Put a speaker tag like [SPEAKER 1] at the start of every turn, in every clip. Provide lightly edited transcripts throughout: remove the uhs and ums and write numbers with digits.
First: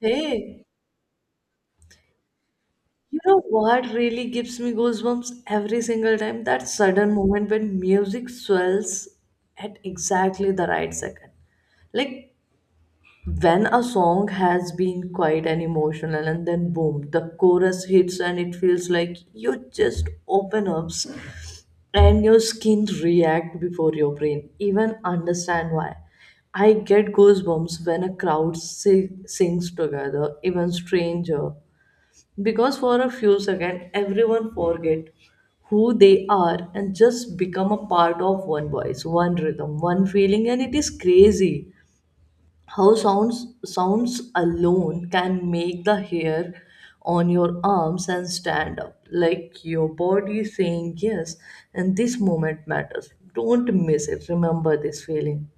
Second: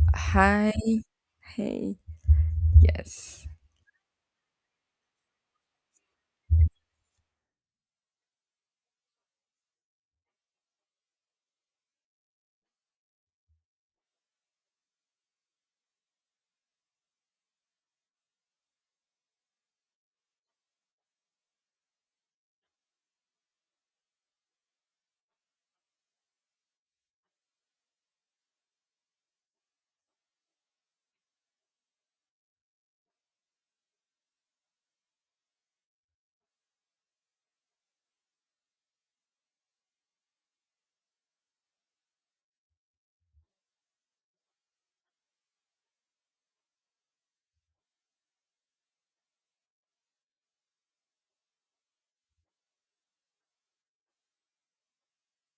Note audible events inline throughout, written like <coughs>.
[SPEAKER 1] Hey,
[SPEAKER 2] Hi, hey,
[SPEAKER 1] you know
[SPEAKER 2] yes.
[SPEAKER 1] what really gives me goosebumps every single time? That sudden moment when music swells at exactly the right second. Like when a song has been quiet and emotional, and then boom, the chorus hits, and it feels like you just open up and your skin react before your brain even understand why. I get goosebumps when a sings together, even stranger. Because for a few seconds, everyone forget who they are and just become a part of one voice, one rhythm, one feeling, and it is crazy how sounds alone can make the hair on your arms and stand up like your body is saying yes and this moment matters, don't miss it, remember this feeling.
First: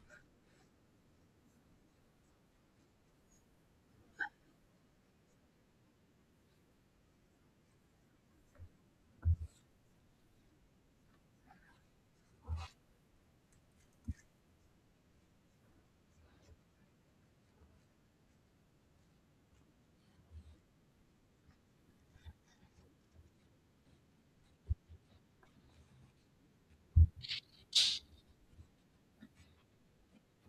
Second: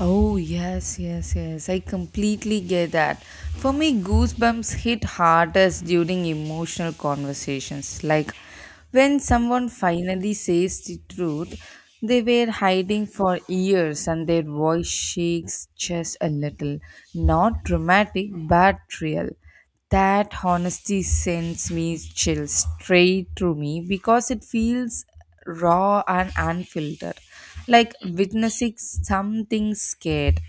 [SPEAKER 2] Oh, yes, yes, yes. I completely get that. For me, goosebumps hit hardest during emotional conversations. When someone finally says the truth they were hiding for years and their voice shakes just a little. Not dramatic, but real. That honesty sends me chills straight through me because it feels raw and unfiltered, like witnessing something scared.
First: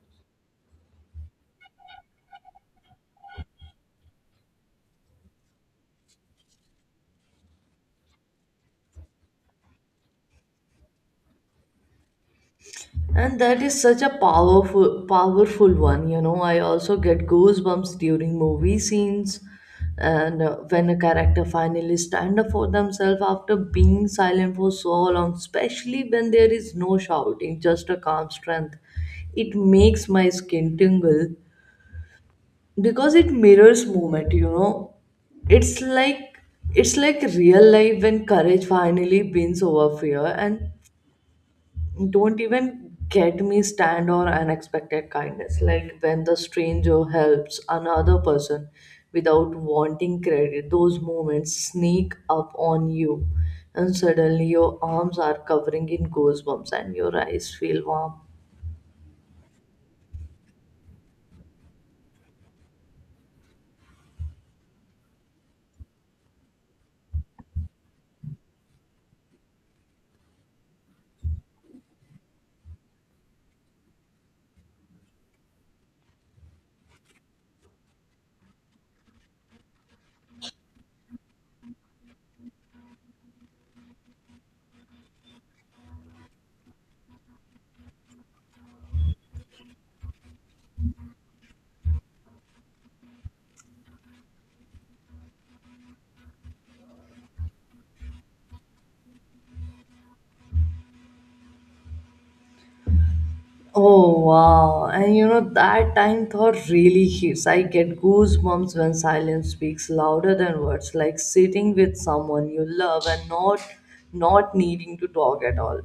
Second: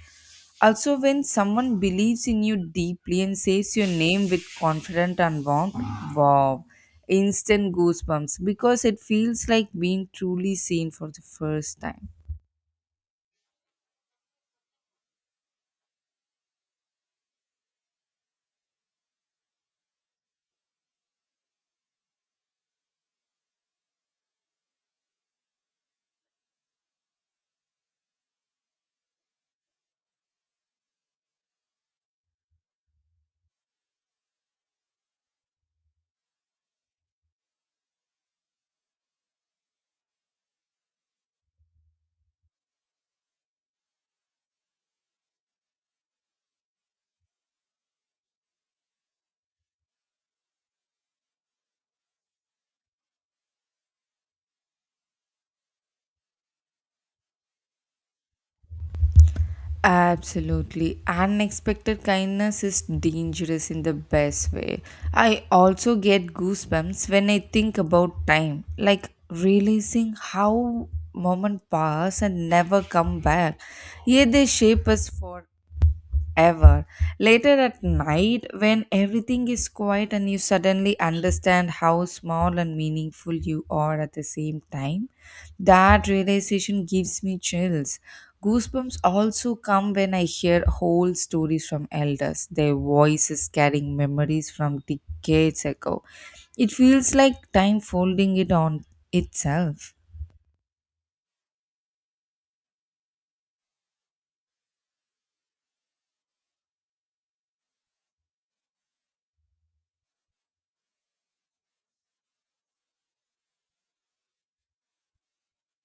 [SPEAKER 2] Also, when someone believes in you deeply and says your name with confidence and warmth, wow, instant goosebumps because it feels like being truly seen for the first time.
[SPEAKER 1] And that is such a powerful, powerful one. You know, I also get goosebumps during movie scenes, and when a character finally stand up for themselves after being silent for so long, especially when there is no shouting, just a calm strength, it makes my skin tingle because it mirrors movement. You know, it's like it's like real life when courage finally wins over fear, and don't even get me stand on unexpected kindness, like when the stranger helps another person without wanting credit. Those moments sneak up on you, and suddenly your arms are covering in goosebumps and your eyes feel warm.
[SPEAKER 2] Absolutely. Unexpected kindness is dangerous in the best way. I also get goosebumps when I think about time, like realizing how moments pass and never come back. Yet they shape us for ever. Later at night, when everything is quiet and you suddenly understand how small and meaningful you are at the same time, that realization gives me chills. Goosebumps also come when I hear whole stories from elders, their voices carrying memories from decades ago. It feels like time folding it on itself.
[SPEAKER 1] Oh wow. And you know that time thought really hits. I get goosebumps when silence speaks louder than words, like sitting with someone you love and not needing to talk at all.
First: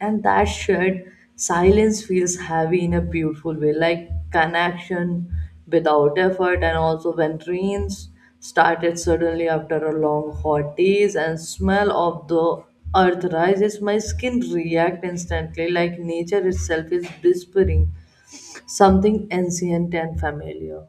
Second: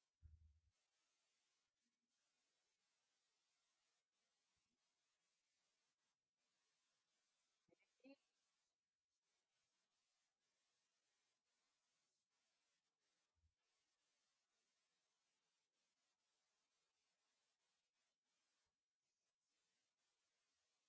[SPEAKER 1] And that shared silence feels heavy in a beautiful way, like connection without effort, and also when rains started suddenly after a long hot days and smell of the earth rises, my skin react instantly like nature itself is whispering something ancient and familiar.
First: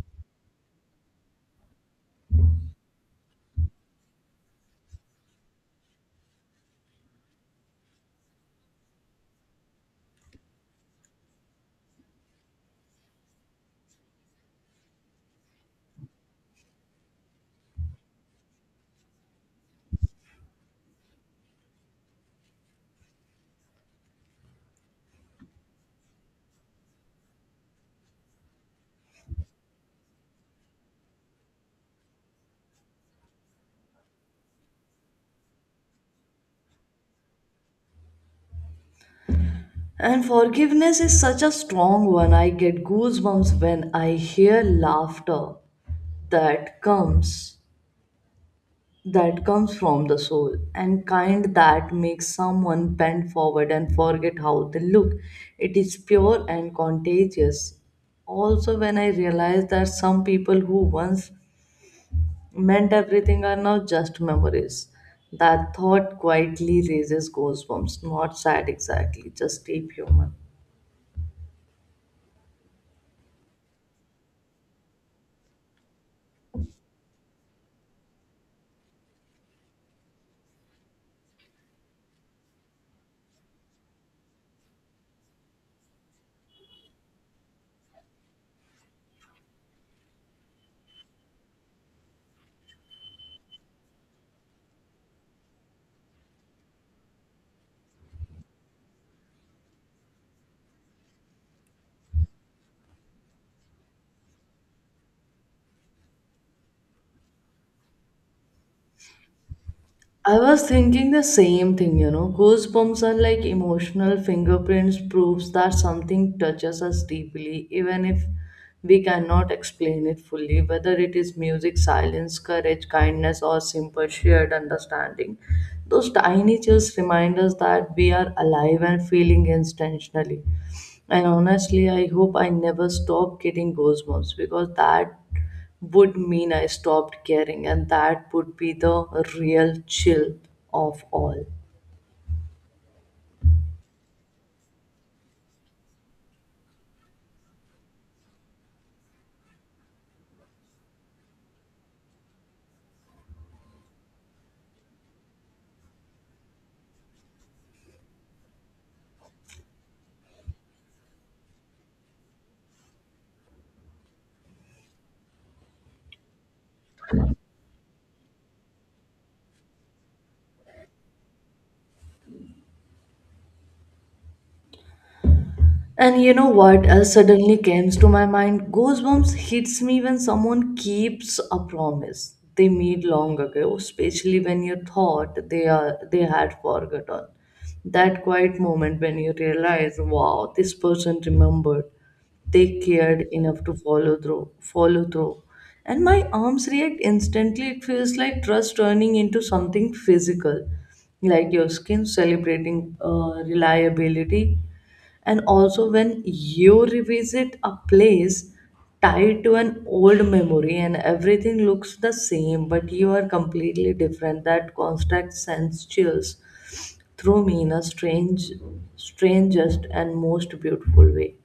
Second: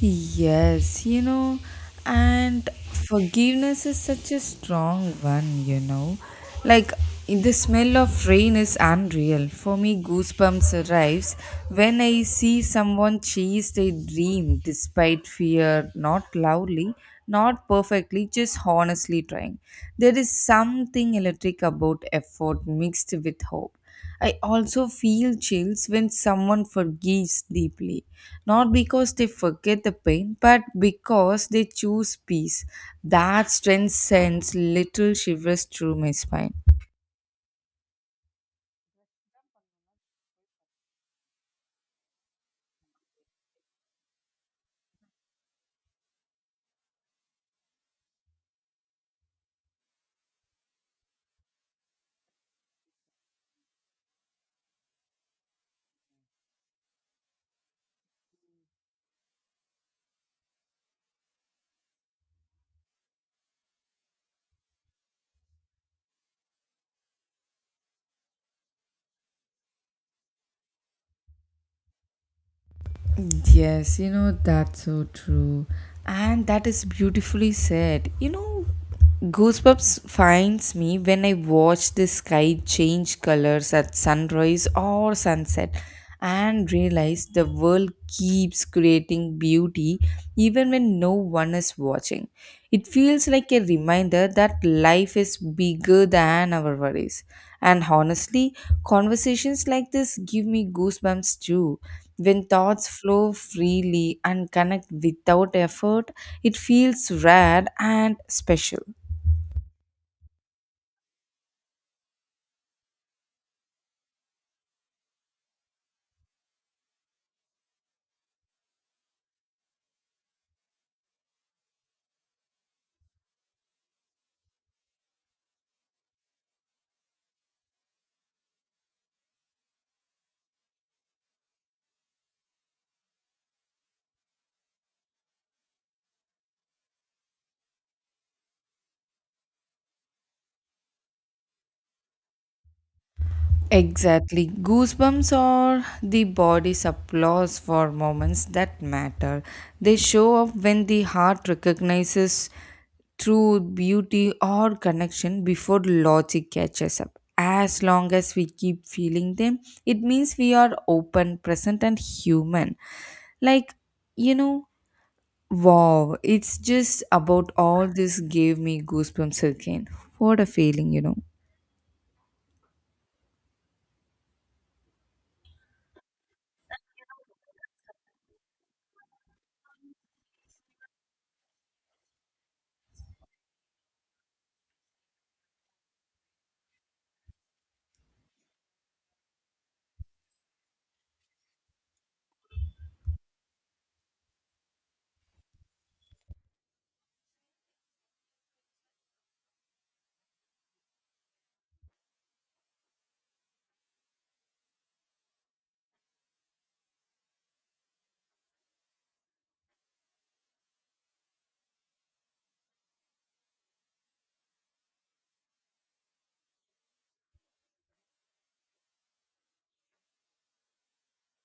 [SPEAKER 2] Yes, and forgiveness is such a strong one, you know. Like the smell of rain is unreal. For me, goosebumps arrives when I see someone chase their dream despite fear, not loudly, not perfectly, just honestly trying. There is something electric about effort mixed with hope. I also feel chills when someone forgives deeply, not because they forget the pain, but because they choose peace. That strength sends little shivers through my spine.
[SPEAKER 1] And forgiveness is such a strong one. I get goosebumps when I hear laughter that comes that comes from the soul, and kind that makes someone bend forward and forget how they look. It is pure and contagious. Also, when I realized that some people who once meant everything are now just memories, that thought quietly raises goosebumps. Not sad exactly, just deep human.
[SPEAKER 2] Yes, that's so true. And that is beautifully said. Goosebumps finds me when I watch the sky change colors at sunrise or sunset and realize the world keeps creating beauty even when no one is watching. It feels like a reminder that life is bigger than our worries. And honestly, conversations like this give me goosebumps too. When thoughts flow freely and connect without effort, it feels rare and special.
[SPEAKER 1] I was thinking the same thing, you know. Goosebumps are like emotional fingerprints, proves that something touches us deeply, even if we cannot explain it fully, whether it is music, silence, courage, kindness, or simple shared understanding. Those tiny chills remind us that we are alive and feeling intentionally. And honestly, I hope I never stop getting goosebumps, because that would mean I stopped caring, and that would be the real chill of all.
[SPEAKER 2] Exactly. Goosebumps are the body's applause for moments that matter. They show up when the heart recognizes truth, beauty, or connection before logic catches up. As long as we keep feeling them, it means we are open, present, and human. Like, you know, wow, it's just about all this gave me goosebumps again. What a feeling,
[SPEAKER 1] And you know what else suddenly comes to my mind? Goosebumps hits me when someone keeps a promise they made long ago, especially when you thought they had forgotten. That quiet moment when you realize, wow, this person remembered. They cared enough to follow through, follow through. And my arms react instantly. It feels like trust turning into something physical, like your skin celebrating reliability. And also when you revisit a place tied to an old memory and everything looks the same but you are completely different, that constant sends chills through me in a strangest and most beautiful way.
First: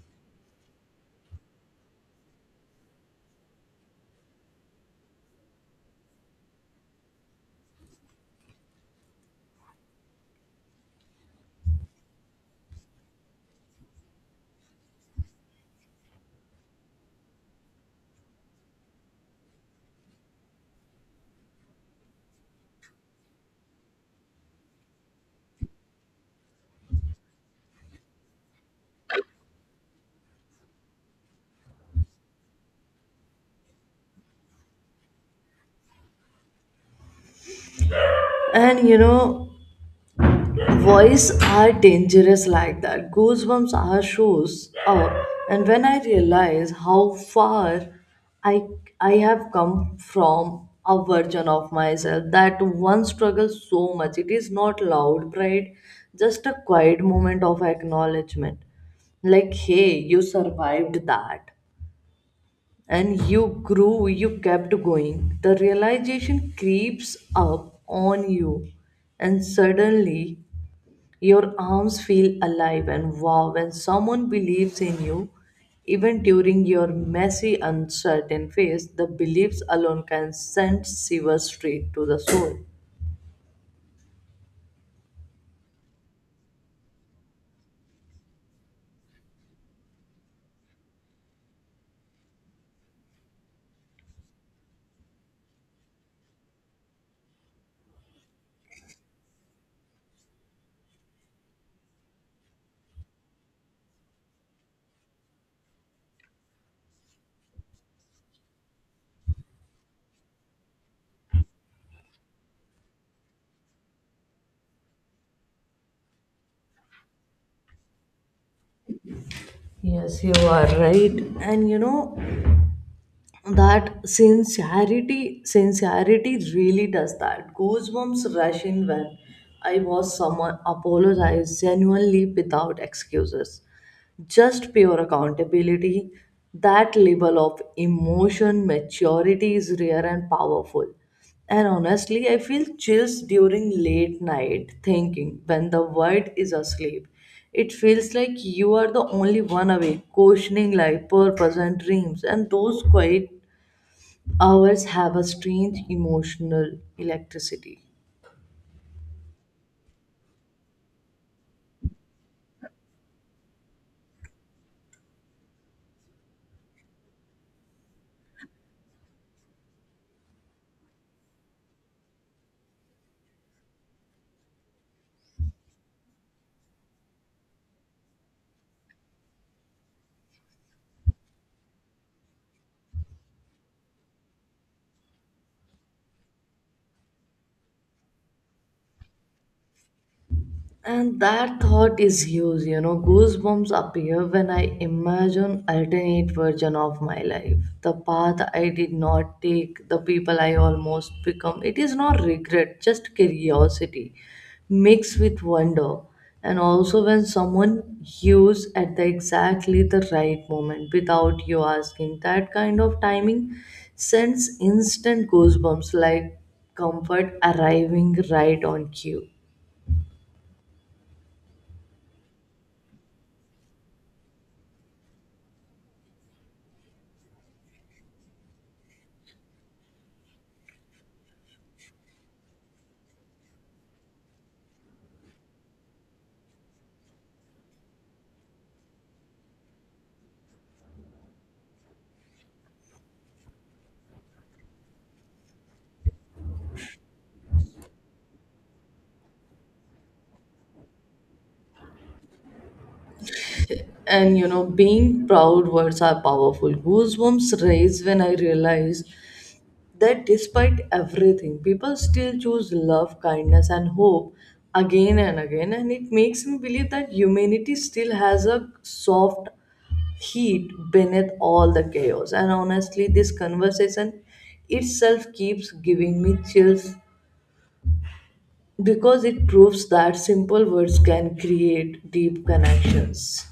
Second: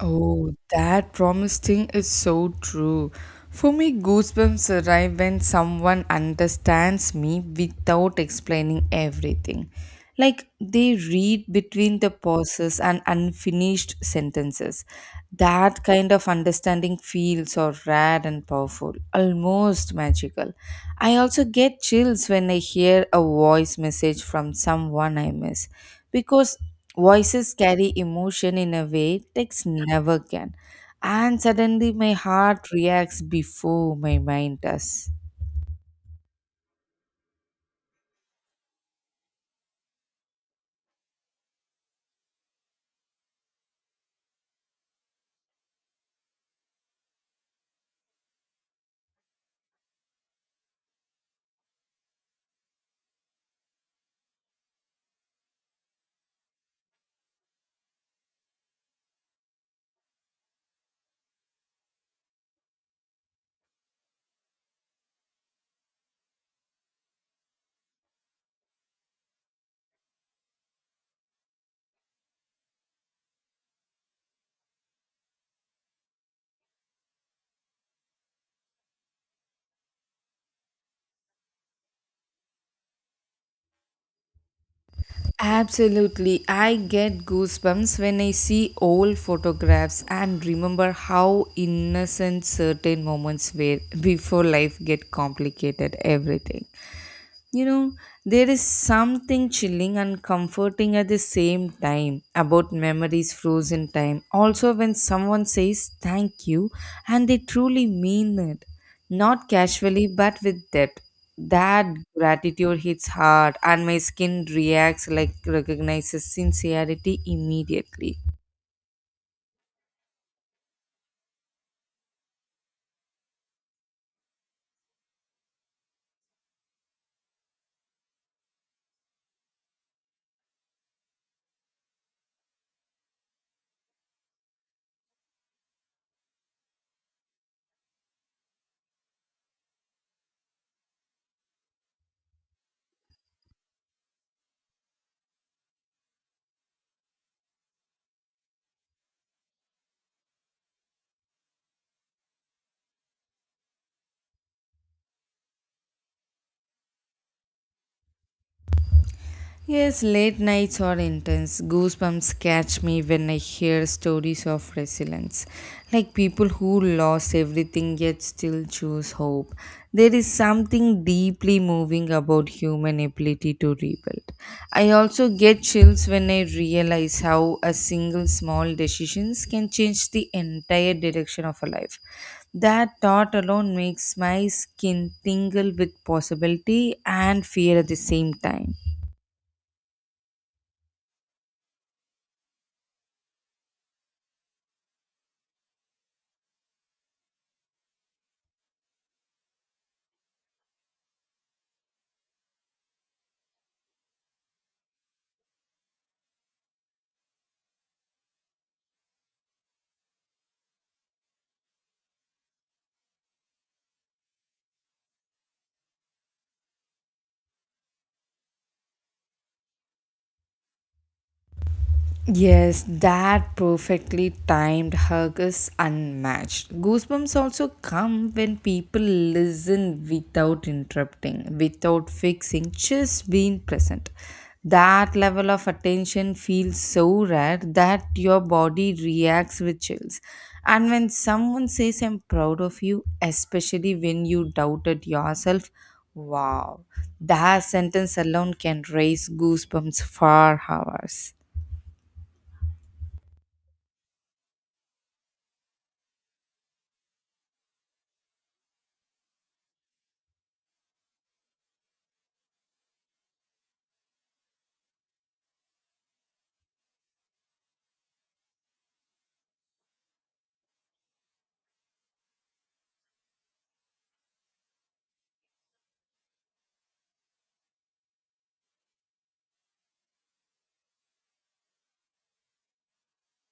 [SPEAKER 2] Oh, that promise thing is so true. For me, goosebumps arrive when someone understands me without explaining everything. Like they read between the pauses and unfinished sentences. That kind of understanding feels so rare and powerful, almost magical. I also get chills when I hear a voice message from someone I miss because voices carry emotion in a way text never can. And suddenly my heart reacts before my mind does.
[SPEAKER 1] And you know, Voice are dangerous like that. Goosebumps are shows up, and when I realize how far I I have come from a version of myself that one struggles so much. It is not loud pride, just a quiet moment of acknowledgement. Like, hey, you survived that, and you grew. You kept going. The realization creeps up on you, and suddenly your arms feel alive, and wow, when someone believes in you. Even during your messy, uncertain phase, the beliefs alone can send shivers straight to the soul.
[SPEAKER 2] Absolutely. I get goosebumps when I see old photographs and remember how innocent certain moments were before life get complicated everything. You know, there is something chilling and comforting at the same time about memories frozen time. Also, when someone says thank you and they truly mean it, not casually but with depth, that gratitude hits hard and my skin reacts like recognizes sincerity immediately.
[SPEAKER 1] Yes, you are right. And you know, that sincerity really does that. Goosebumps rush in when I was someone apologize genuinely without excuses, just pure accountability. That level of emotion maturity is rare and powerful. And honestly, I feel chills during late night thinking when the world is asleep. It feels like you are the only one awake, questioning life, purpose, and dreams. And those quiet hours have a strange emotional electricity.
[SPEAKER 2] Yes, late nights are intense. Goosebumps catch me when I hear stories of resilience, like people who lost everything yet still choose hope. There is something deeply moving about human ability to rebuild. I also get chills when I realize how a single small decisions can change the entire direction of a life. That thought alone makes my skin tingle with possibility and fear at the same time.
[SPEAKER 1] And that thought is huge, you know. Goosebumps appear when I imagine alternate version of my life. The path I did not take, the people I almost become. It is not regret, just curiosity mixed with wonder. And also when someone hews at the exactly the right moment without you asking, that kind of timing sends instant goosebumps like comfort arriving right on cue.
[SPEAKER 2] Yes, that perfectly timed hug is unmatched. Goosebumps also come when people listen without interrupting, without fixing, just being present. That level of attention feels so rare that your body reacts with chills. And when someone says, I'm proud of you, especially when you doubted yourself, wow, that sentence alone can raise goosebumps for hours.
[SPEAKER 1] And you know, being proud words are powerful. Goosebumps raise when I realize that despite everything, people still choose love, kindness, and hope again and again, and it makes me believe that humanity still has a soft heat beneath all the chaos. And honestly, this conversation itself keeps giving me chills because it proves that simple words can create deep connections.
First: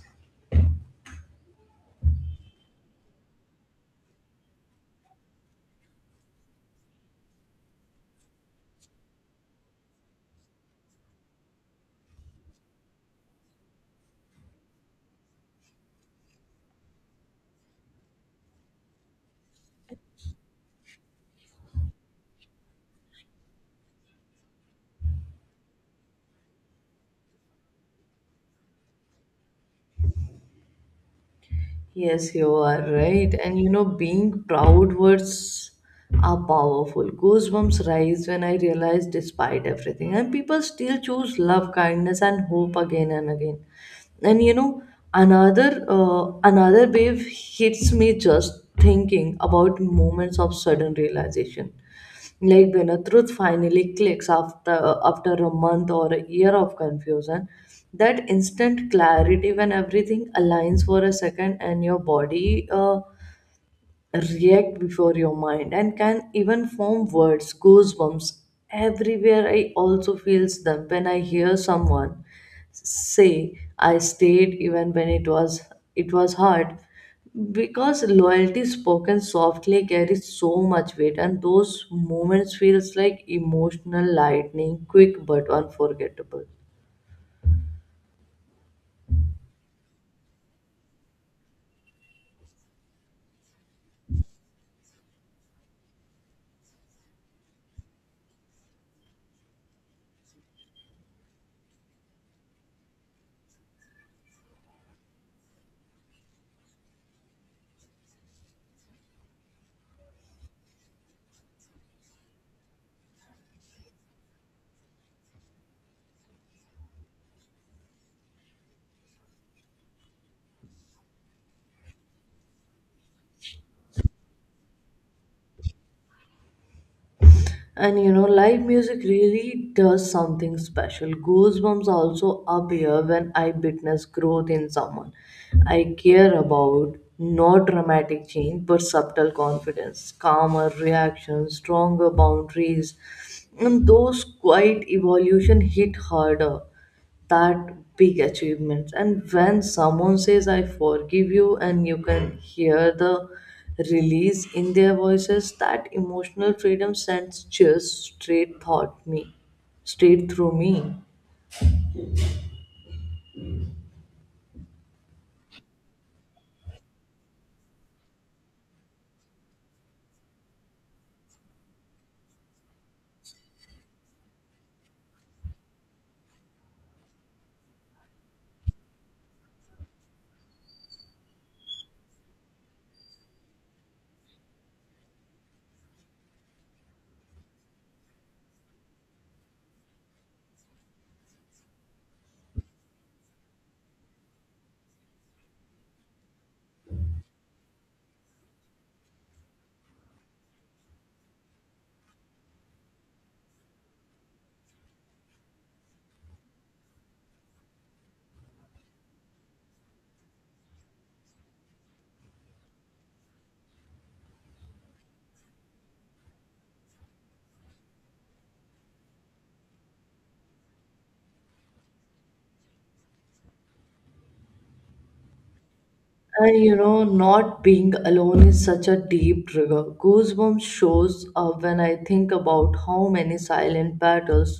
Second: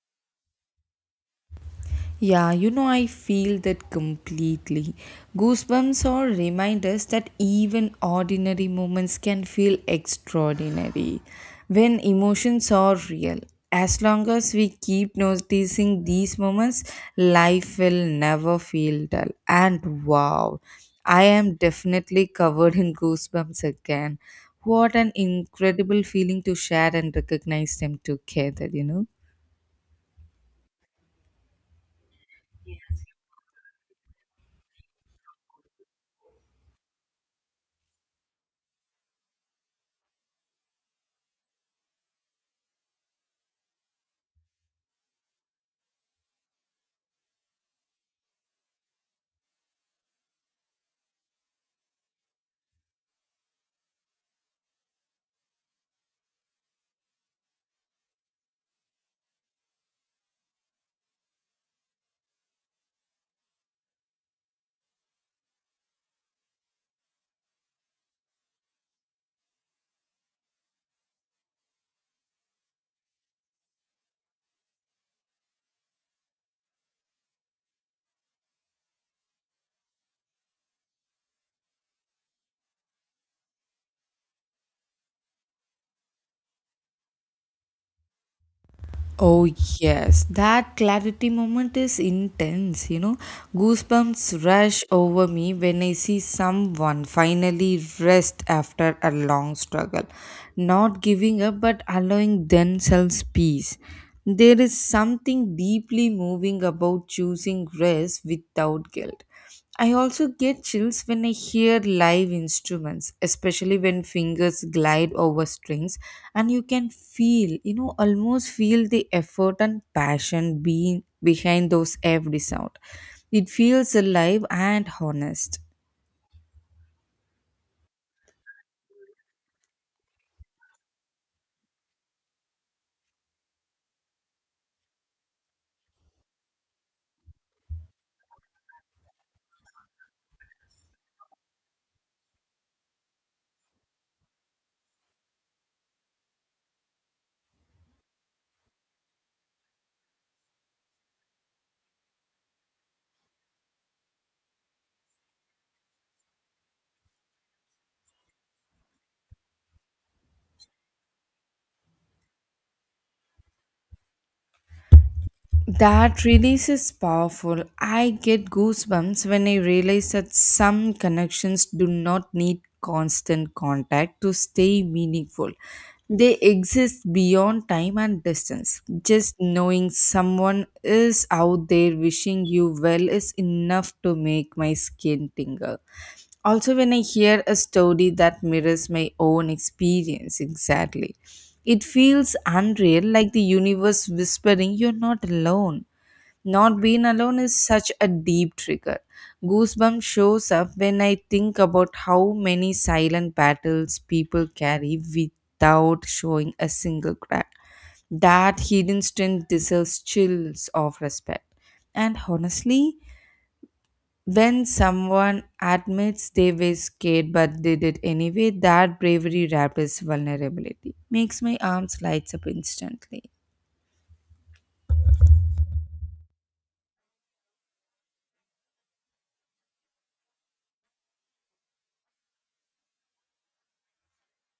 [SPEAKER 2] Yeah, I feel that completely. Goosebumps are reminders that even ordinary moments can feel extraordinary when emotions are real. As long as we keep noticing these moments, life will never feel dull. And wow, I am definitely covered in goosebumps again. What an incredible feeling to share and recognize them together,
[SPEAKER 1] Yes, you are right. And you know, being proud words are powerful. Goosebumps rise when I realize, despite everything, and people still choose love, kindness, and hope again and again. And you know, another wave hits me just thinking about moments of sudden realization. Like when a truth finally clicks after a month or a year of confusion, that instant clarity when everything aligns for a second and your body react before your mind and can even form words, goosebumps everywhere. I also feels them when I hear someone say, I stayed even when it was hard, because loyalty spoken softly carries so much weight, and those moments feels like emotional lightning, quick but unforgettable.
[SPEAKER 2] Oh, yes, that clarity moment is intense. Goosebumps rush over me when I see someone finally rest after a long struggle, not giving up but allowing themselves peace. There is something deeply moving about choosing rest without guilt. I also get chills when I hear live instruments, especially when fingers glide over strings and you can feel, almost feel the effort and passion being behind those every sound. It feels alive and honest.
[SPEAKER 1] And you know, live music really does something special. Goosebumps also appear when I witness growth in someone I care about, not dramatic change but subtle confidence, calmer reactions, stronger boundaries. And those quiet evolution hit harder that big achievements. And when someone says, I forgive you, and you can hear the release in their voices, that emotional freedom sends chills straight through me.
[SPEAKER 2] That release is powerful. I get goosebumps when I realize that some connections do not need constant contact to stay meaningful. They exist beyond time and distance. Just knowing someone is out there wishing you well is enough to make my skin tingle. Also, when I hear a story that mirrors my own experience exactly, it feels unreal, like the universe whispering, You're not alone. Not being alone is such a deep trigger. Goosebumps shows up when I think about how many silent battles people carry without showing a single crack. That hidden strength deserves chills of respect. And honestly, when someone admits they were scared but did it anyway, that bravery wrapped as vulnerability. Makes my arms lights up instantly.
[SPEAKER 1] And you know, not being alone is such a deep trigger. Goosebumps shows up when I think about how many silent battles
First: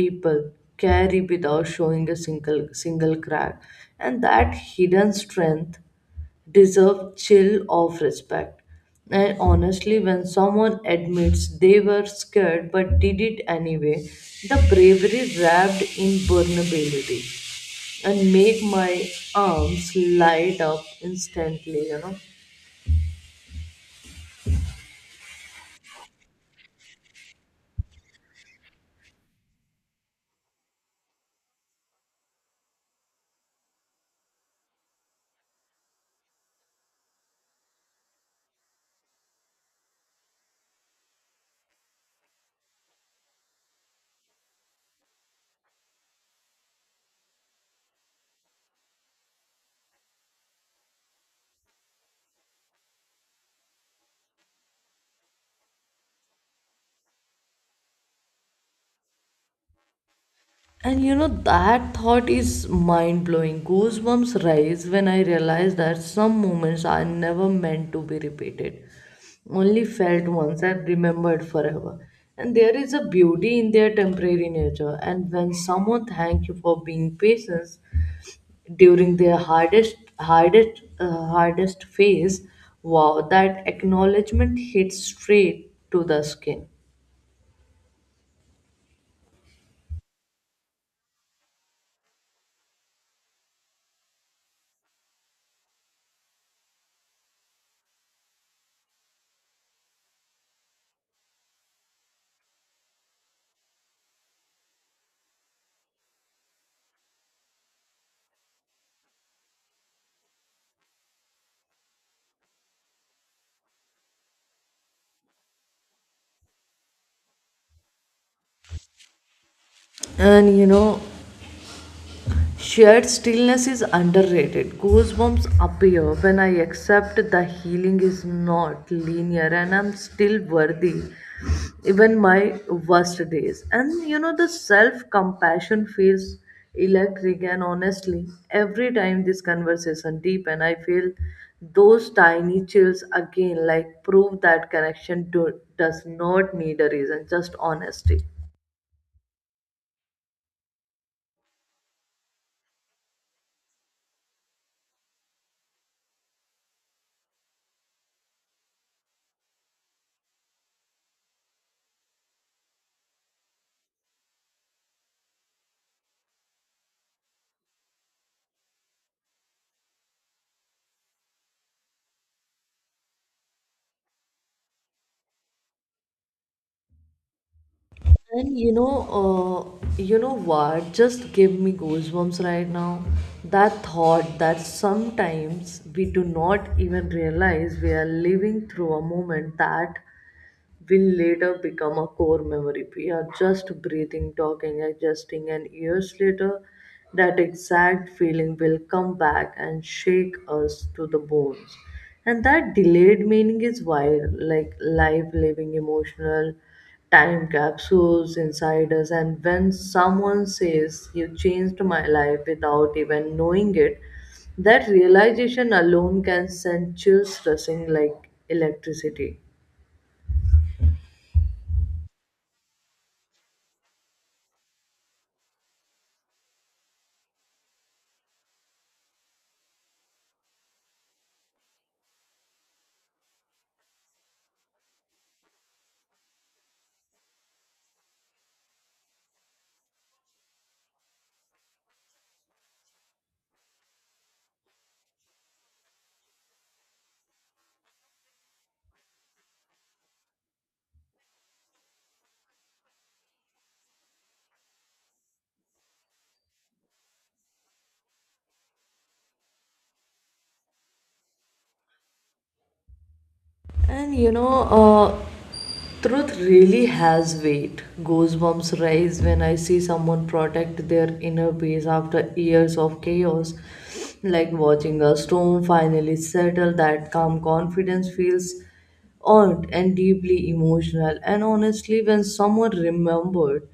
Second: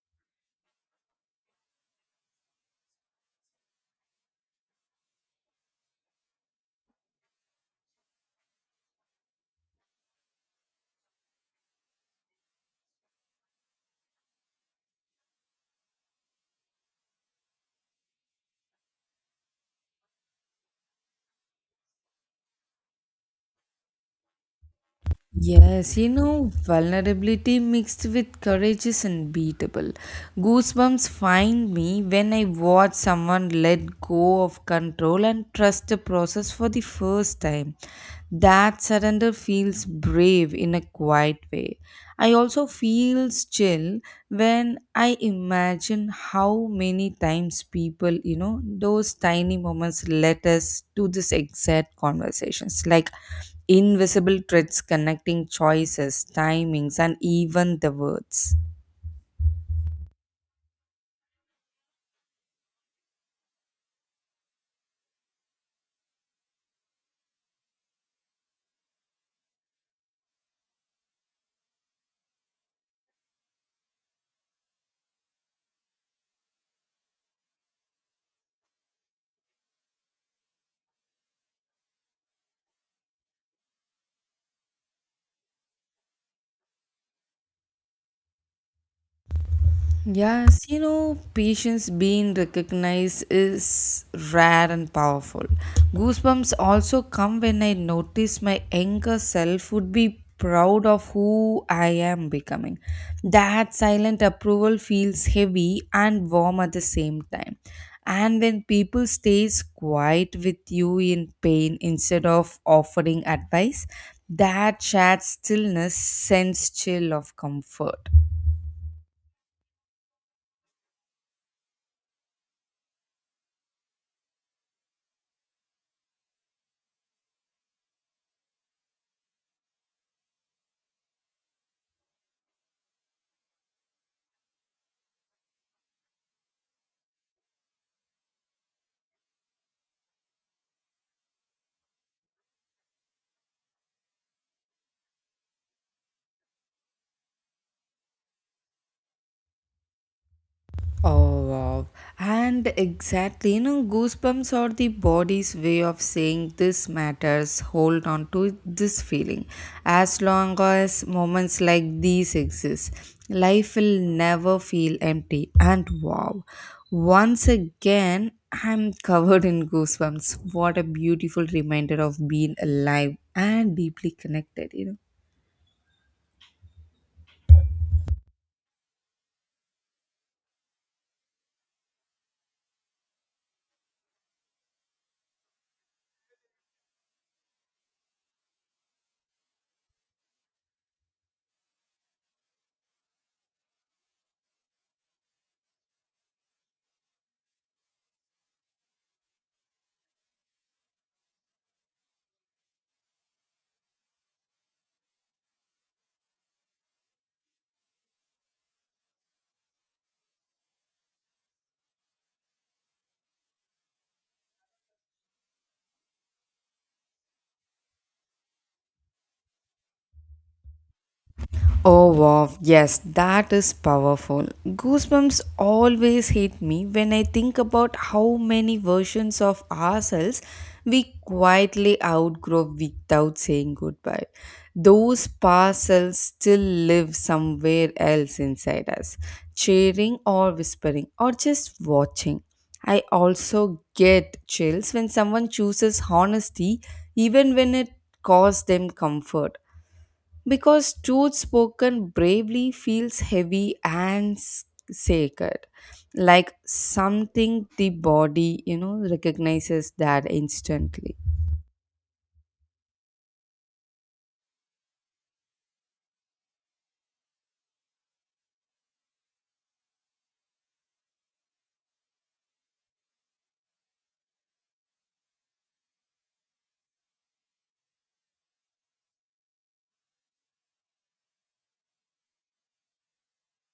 [SPEAKER 1] people carry without showing a single crack, and that hidden strength deserve chill of respect. And honestly, when someone admits they were scared but did it anyway, the bravery wrapped in vulnerability and make my arms light up instantly, you know.
[SPEAKER 2] Yes, vulnerability mixed with courage is unbeatable. Goosebumps find me when I watch someone let go of control and trust the process for the first time. That surrender feels brave in a quiet way. I also feel chill when I imagine how many times people, those tiny moments let us to this exact conversations. Like invisible threads connecting choices, timings, and even the words.
[SPEAKER 1] And you know, that thought is mind blowing. Goosebumps rise when I realize that some moments are never meant to be repeated, only felt once and remembered forever. And there is a beauty in their temporary nature. And when someone thanks you for being patient during their hardest phase, wow, that acknowledgement hits straight to the skin.
[SPEAKER 2] Yes, patience being recognized is rare and powerful. Goosebumps also come when I notice my younger self would be proud of who I am becoming. That silent approval feels heavy and warm at the same time. And when people stays quiet with you in pain instead of offering advice, that shared stillness sends chill of comfort.
[SPEAKER 1] And you know, Shared stillness is underrated. Goosebumps appear when I accept the healing is not linear and I'm still worthy, even my worst days. And you know, the self compassion feels electric, and honestly, every time this conversation deepens, I feel those tiny chills again, like prove that does not need a reason, just honesty.
[SPEAKER 2] Oh wow. And exactly, goosebumps are the body's way of saying this matters, hold on to this feeling. As long as moments like these exist, life will never feel empty. And wow, once again, I'm <laughs> covered in goosebumps. What a beautiful reminder of being alive and deeply connected,
[SPEAKER 1] And you know, you know what? Just give me goosebumps right now. That thought that sometimes we do not even realize we are living through a moment that will later become a core memory. We are just breathing, talking, adjusting, and years later, that exact feeling will come back and shake us to the bones. And that delayed meaning is wild, like life, living, emotional time capsules inside us. And when someone says you changed my life without even knowing it, that realization alone can send chills rushing like electricity.
[SPEAKER 2] Oh wow, yes, that is powerful. Goosebumps always hit me when I think about how many versions of ourselves we quietly outgrow without saying goodbye. Those past selves still live somewhere else inside us, cheering or whispering or just watching. I also get chills when someone chooses honesty even when it costs them comfort because truth spoken bravely feels heavy and sacred like something the body recognizes that instantly.
[SPEAKER 1] And you know uh, Truth really has weight. Goosebumps rise when I see someone protect their inner peace after years of chaos. Like watching a storm finally settle, that calm confidence feels earned and deeply emotional. And honestly, when someone remembered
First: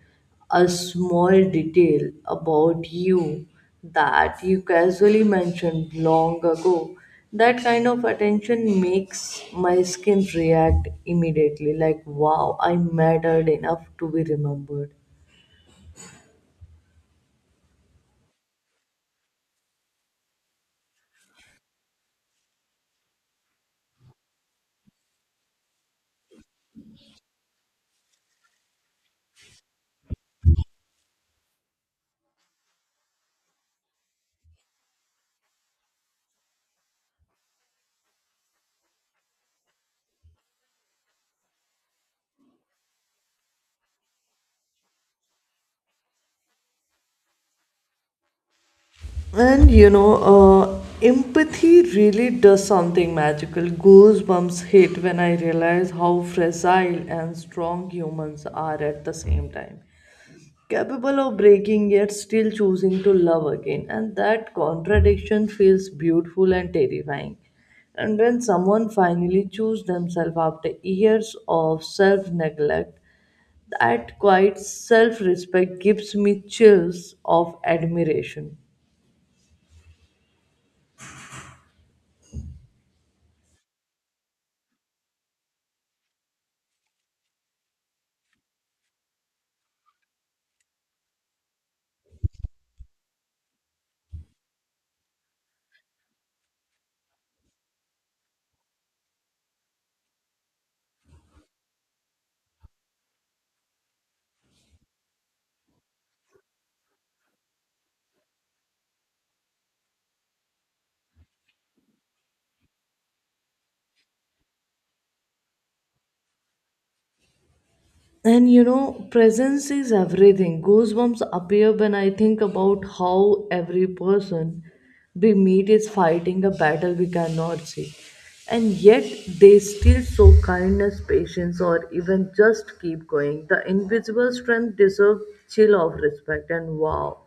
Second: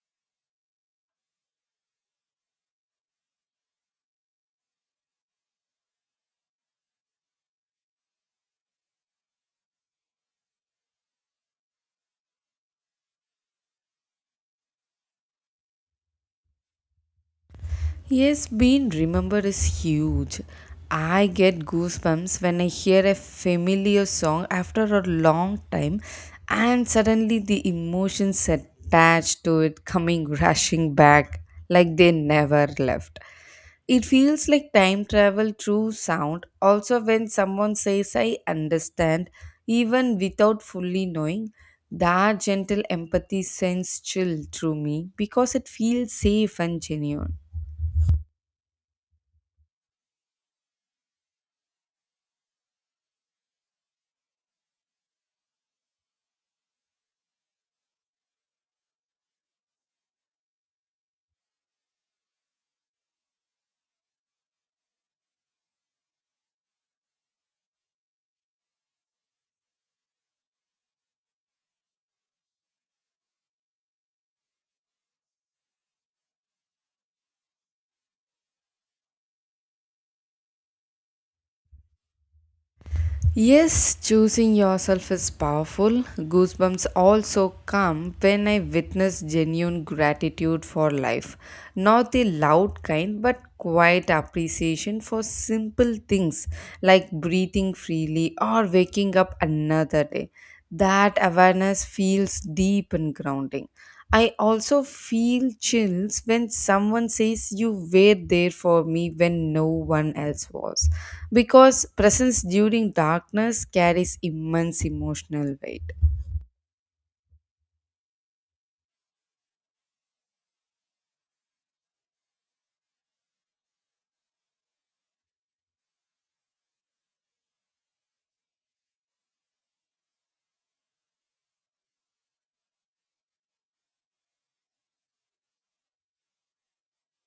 [SPEAKER 1] a small detail about you that you casually mentioned long ago. That kind of attention makes my skin react immediately, like, wow, I mattered enough to be remembered.
[SPEAKER 2] Yes, being remembered is huge. I get goosebumps when I hear a familiar song after a long time, and suddenly the emotions attached to it coming <laughs> rushing back like they never left. It feels like time travel through sound. Also, when someone says, I understand, even without fully knowing, that gentle empathy sends chill through me because it feels safe and genuine.
[SPEAKER 1] Empathy really does something magical. Goosebumps hit when I realize how fragile and strong humans are at the same time, capable of breaking yet still choosing to love again, and that contradiction feels beautiful and terrifying. And when someone finally chooses themselves after years of self neglect, that quiet self respect gives me chills of admiration.
[SPEAKER 2] Yes, choosing yourself is powerful. Goosebumps also come when I witness genuine gratitude for life. Not the loud kind, but quiet appreciation for simple things like breathing freely or waking up another day. That awareness feels deep and grounding. I also feel chills when someone says you were there for me when no one else was. Because presence during darkness carries immense emotional weight.
[SPEAKER 1] And you know, presence is everything. Goosebumps appear when I think about how every person we meet is fighting a battle we cannot see. And yet they still show kindness, patience, or even just keep going. The invisible strength deserves chill of respect, and wow.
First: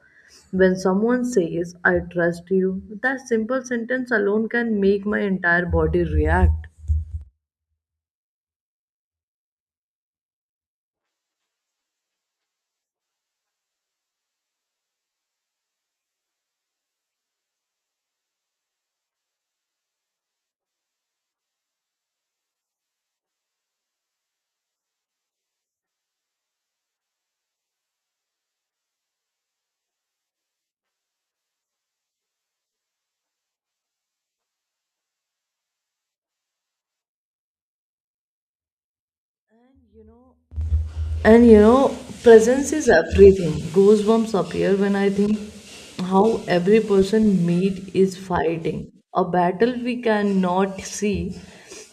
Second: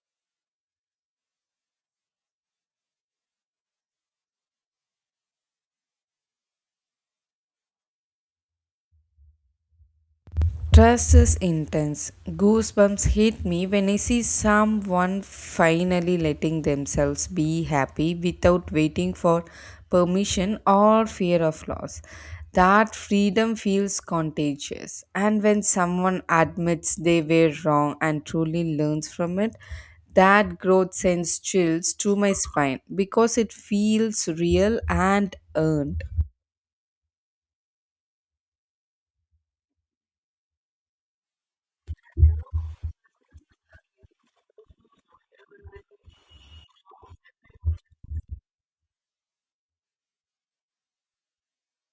[SPEAKER 1] When someone says, I trust you, that simple sentence alone can make my entire body react.
[SPEAKER 2] Trust is intense. Goosebumps hit me when I see someone finally letting themselves be happy without waiting for permission or fear of loss. That freedom feels contagious. And when someone admits they were wrong and truly learns from it, that growth sends chills to my spine because it feels real and earned.
[SPEAKER 1] And you know, And you know, Presence is everything. Goosebumps appear when I think how every person meet is fighting a battle we cannot see,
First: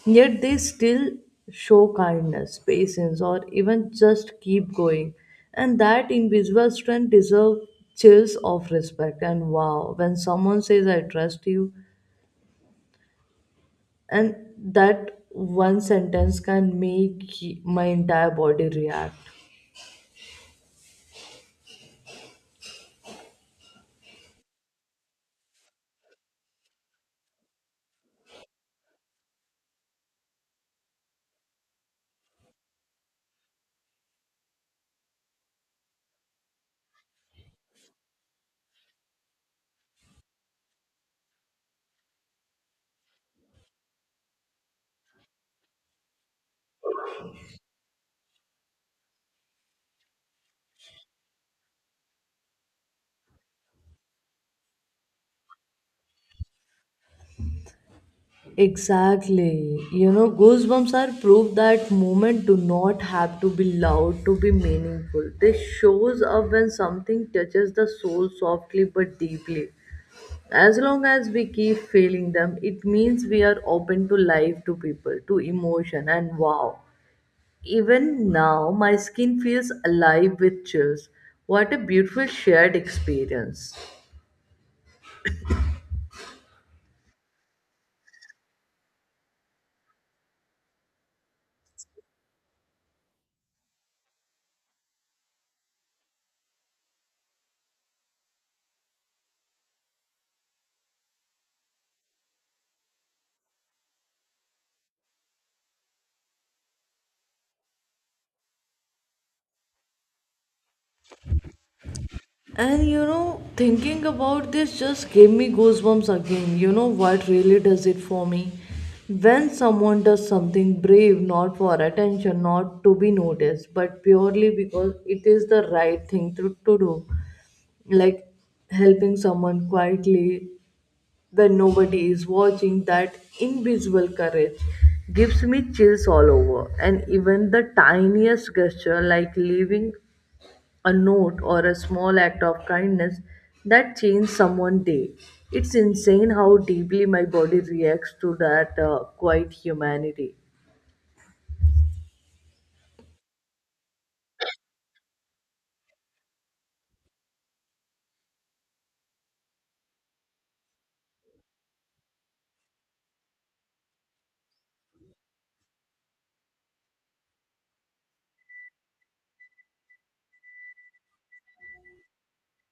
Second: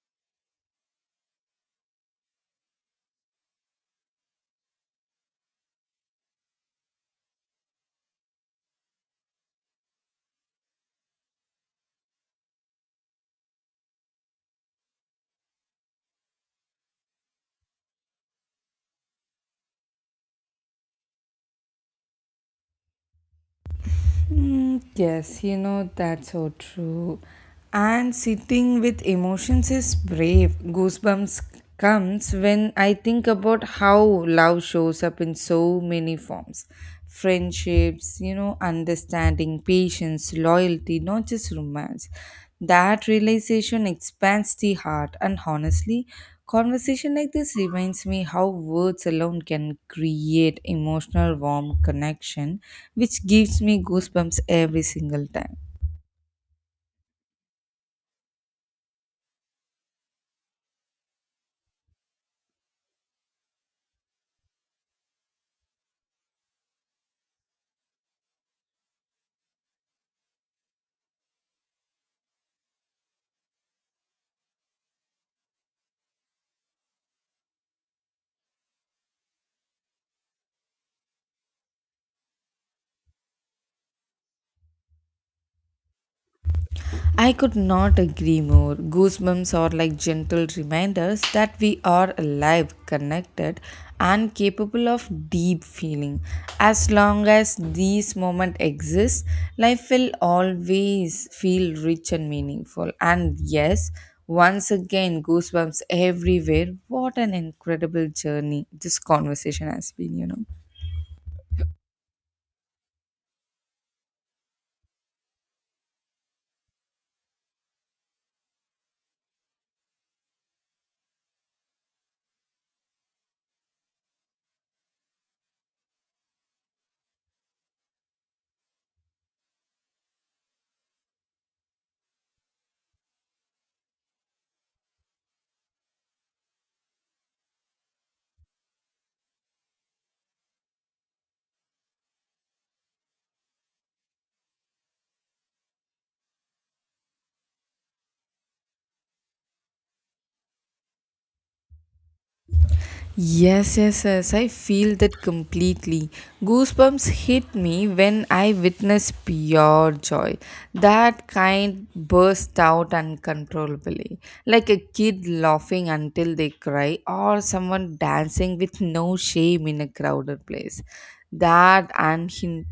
[SPEAKER 1] yet they still show kindness, patience, or even just keep going. And that invisible strength deserves chills of respect. And wow, when someone says, I trust you, and that one sentence can make my entire body react.
[SPEAKER 2] Mm, yes, that's so true. And sitting with emotions is brave. Goosebumps comes when I think about how love shows up in so many forms friendships, understanding, patience, loyalty, not just romance. That realization expands the heart, and honestly, conversation like this reminds me how words alone can create emotional warm connection, which gives me goosebumps every single time.
[SPEAKER 1] Exactly. You know, goosebumps are proof that movement do not have to be loud to be meaningful. This shows up when something touches the soul softly but deeply. As long as we keep feeling them, it means we are open to life, to people, to emotion, and wow. Even now, my skin feels alive with chills. What a beautiful shared experience.
[SPEAKER 2] I could not agree more. Goosebumps are like gentle reminders that we are alive, connected, and capable of deep feeling. As long as these moments exist, life will always feel rich and meaningful. And yes, once again, goosebumps everywhere. What an incredible journey this conversation has been,
[SPEAKER 1] And you know, thinking about this just gave me goosebumps again. You know what really does it for me? When someone does something brave, not for attention, not to be noticed, but purely because it is the right thing to do, like helping someone quietly when nobody is watching, that invisible courage gives me chills all over. And even the tiniest gesture, like leaving a note or a small act of kindness that changed someone's day. It's insane how deeply my body reacts to that quiet humanity.
[SPEAKER 2] Yes, yes, yes. I feel that completely. Goosebumps hit me when I witness pure joy. That kind burst out uncontrollably, like a kid laughing until they cry, or someone dancing with no shame in a crowded place. That unhinged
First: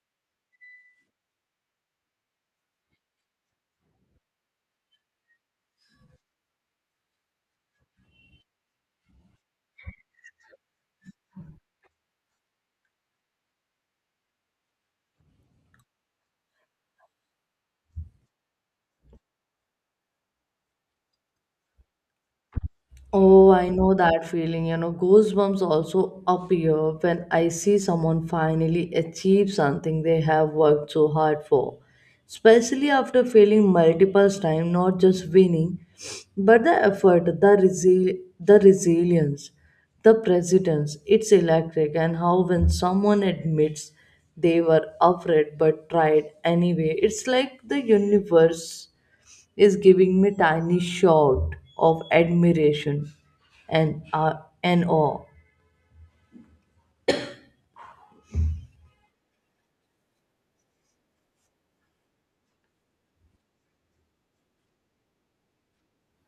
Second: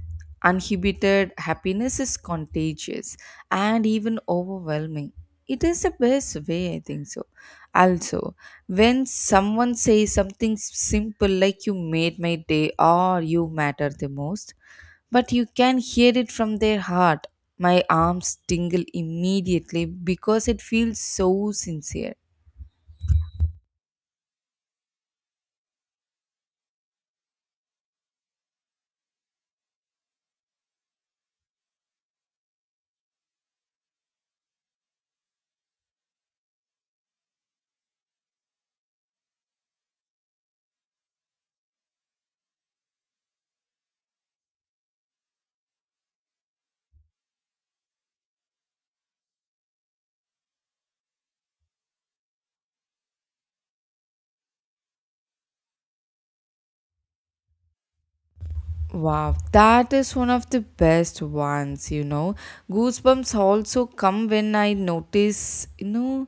[SPEAKER 2] Uninhibited happiness is contagious and even overwhelming. It is the best way, I think so. Also, when someone says something simple like you made my day or you matter the most, but you can hear it from their heart, my arms tingle immediately because it feels so sincere.
[SPEAKER 1] Oh, I know that feeling. You know, goosebumps also appear when I see someone finally achieve something they have worked so hard for. Especially after failing multiple times, not just winning, but the effort, the the resilience, the presence. It's electric, and how when someone admits they were afraid but tried anyway, it's like the universe is giving me tiny shout of admiration and uh, and awe.
[SPEAKER 2] Wow, that is one of the best ones, Goosebumps also come when I notice,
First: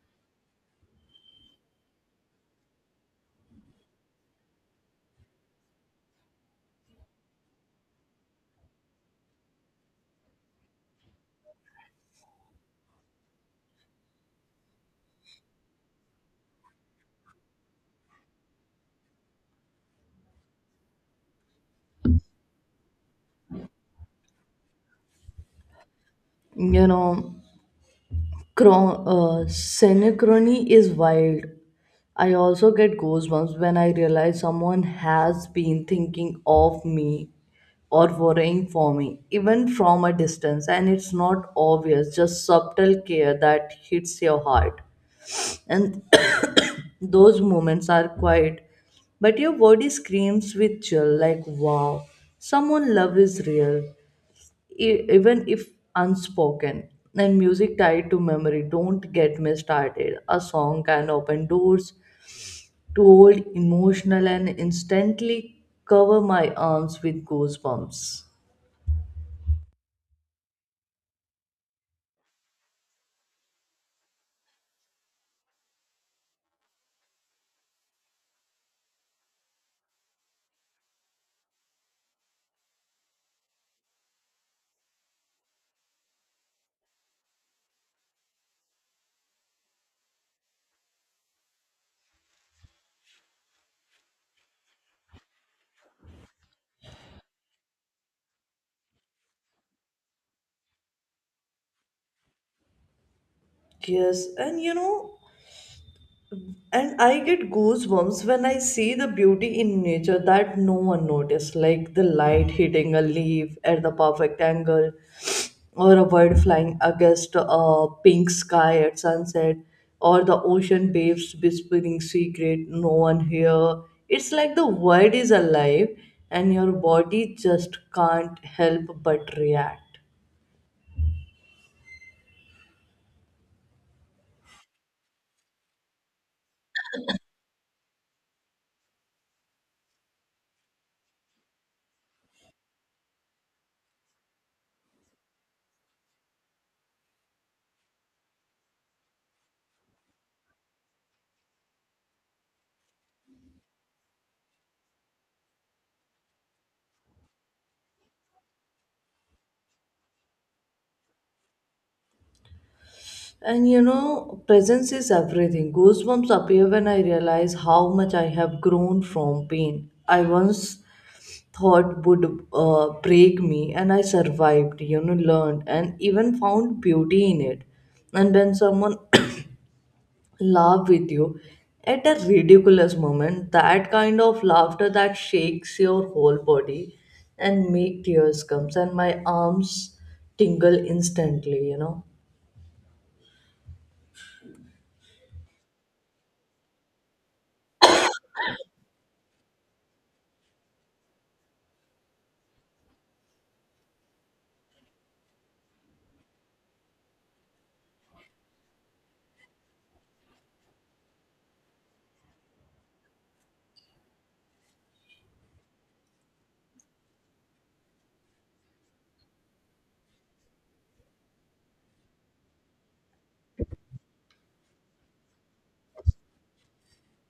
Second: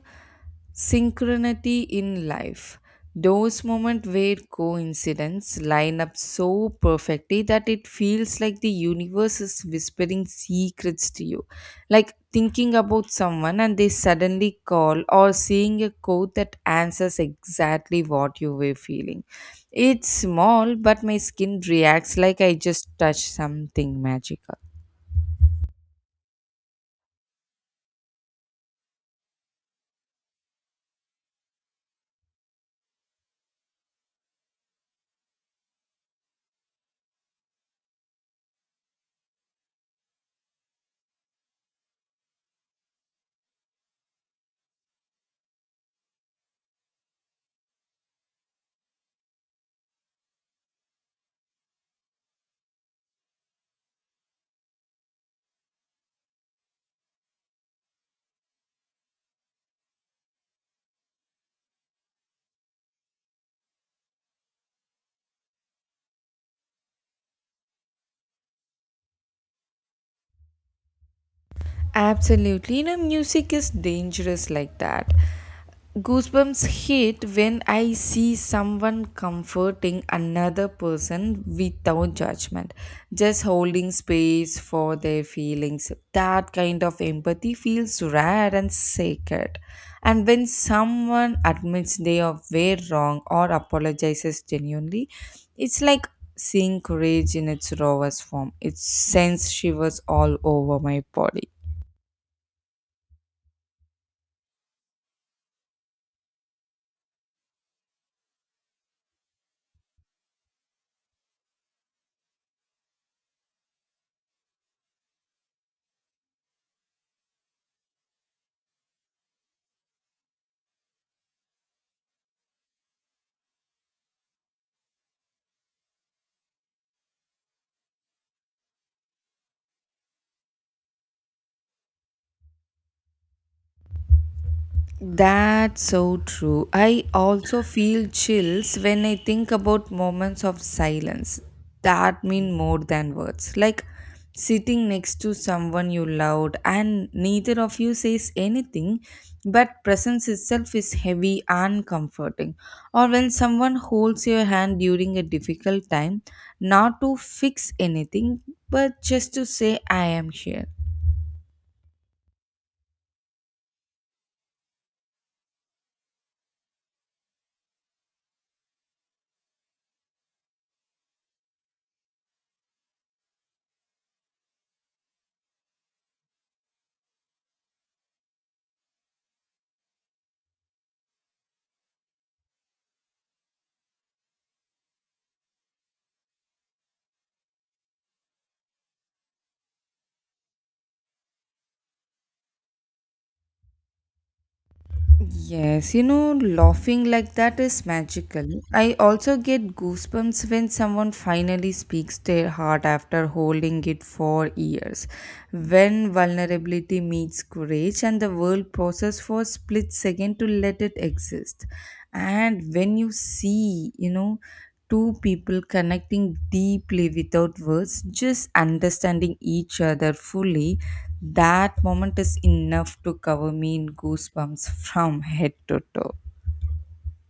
[SPEAKER 2] synchronicity in life. Those moments where coincidence line up so perfectly that it feels like the universe is whispering secrets to you. Like thinking about someone and they suddenly call, or seeing a quote that answers exactly what you were feeling. It's small, but my skin reacts like I just touched something magical.
[SPEAKER 1] You know, synchrony is wild. I also get goosebumps when I realize someone has been thinking of me or worrying for me, even from a distance, and it's not obvious, just subtle care that hits your heart. And those moments are quiet, but your body screams with chill like, wow, someone love is real, even if unspoken. And music tied to memory, don't get me started. A song can open doors to old emotional and instantly cover my arms with goosebumps.
[SPEAKER 2] Absolutely, music is dangerous like that. Goosebumps hit when I see someone comforting another person without judgment, just holding space for their feelings. That kind of empathy feels rare and sacred. And when someone admits they are way wrong or apologizes genuinely, it's like seeing courage in its rawest form. It sends shivers all over my body.
[SPEAKER 1] Yes, and you know, And I get goosebumps when I see the beauty in nature that no one noticed, like the light hitting a leaf at the perfect angle, or a bird flying against a pink sky at sunset, or the ocean waves whispering secret no one hear. It's like the world is alive and your body just can't help but react.
[SPEAKER 2] That's so true. I also feel chills when I think about moments of silence that mean more than words. Like sitting next to someone you loved and neither of you says anything, but presence itself is heavy and comforting. Or when someone holds your hand during a difficult time, not to fix anything, but just to say, I am here.
[SPEAKER 1] And you know, presence is everything. Goosebumps appear when I realize how much I have grown from pain. I once thought would break me, and I survived, you know, learned, and even found beauty in it. And when someone <coughs> laughs with you at a ridiculous moment, that kind of laughter that shakes your whole body and make tears comes and my arms tingle instantly, you know.
[SPEAKER 2] Yes, laughing like that is magical. I also get goosebumps when someone finally speaks their heart after holding it for years. When vulnerability meets courage and the world pauses for a split second to let it exist. And when you see, two people connecting deeply without words, just understanding each other fully, that moment is enough to cover me in goosebumps <laughs> from head to toe.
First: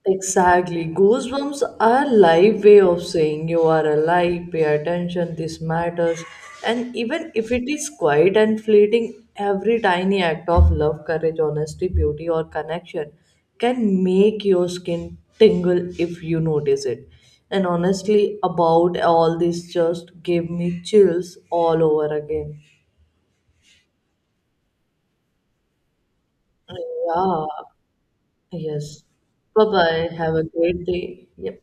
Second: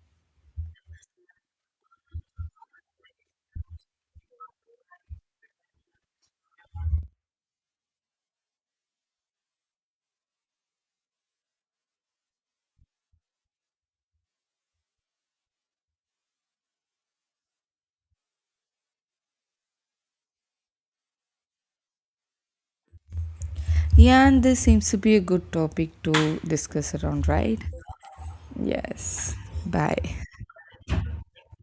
[SPEAKER 1] Exactly. Ghost bumps are live way of saying you are alive, pay attention, this matters. And even if it is quiet and fleeting, every tiny act of love, courage, honesty, beauty, or connection can make your skin tingle if you notice it. And honestly, about all this just gave me chills all over again.
[SPEAKER 2] Yeah, and this seems to be a good topic to discuss around,
[SPEAKER 1] Yeah.
[SPEAKER 2] right?
[SPEAKER 1] Yes.
[SPEAKER 2] Yes.
[SPEAKER 1] Bye bye.
[SPEAKER 2] Bye.
[SPEAKER 1] Have a great day. Yep.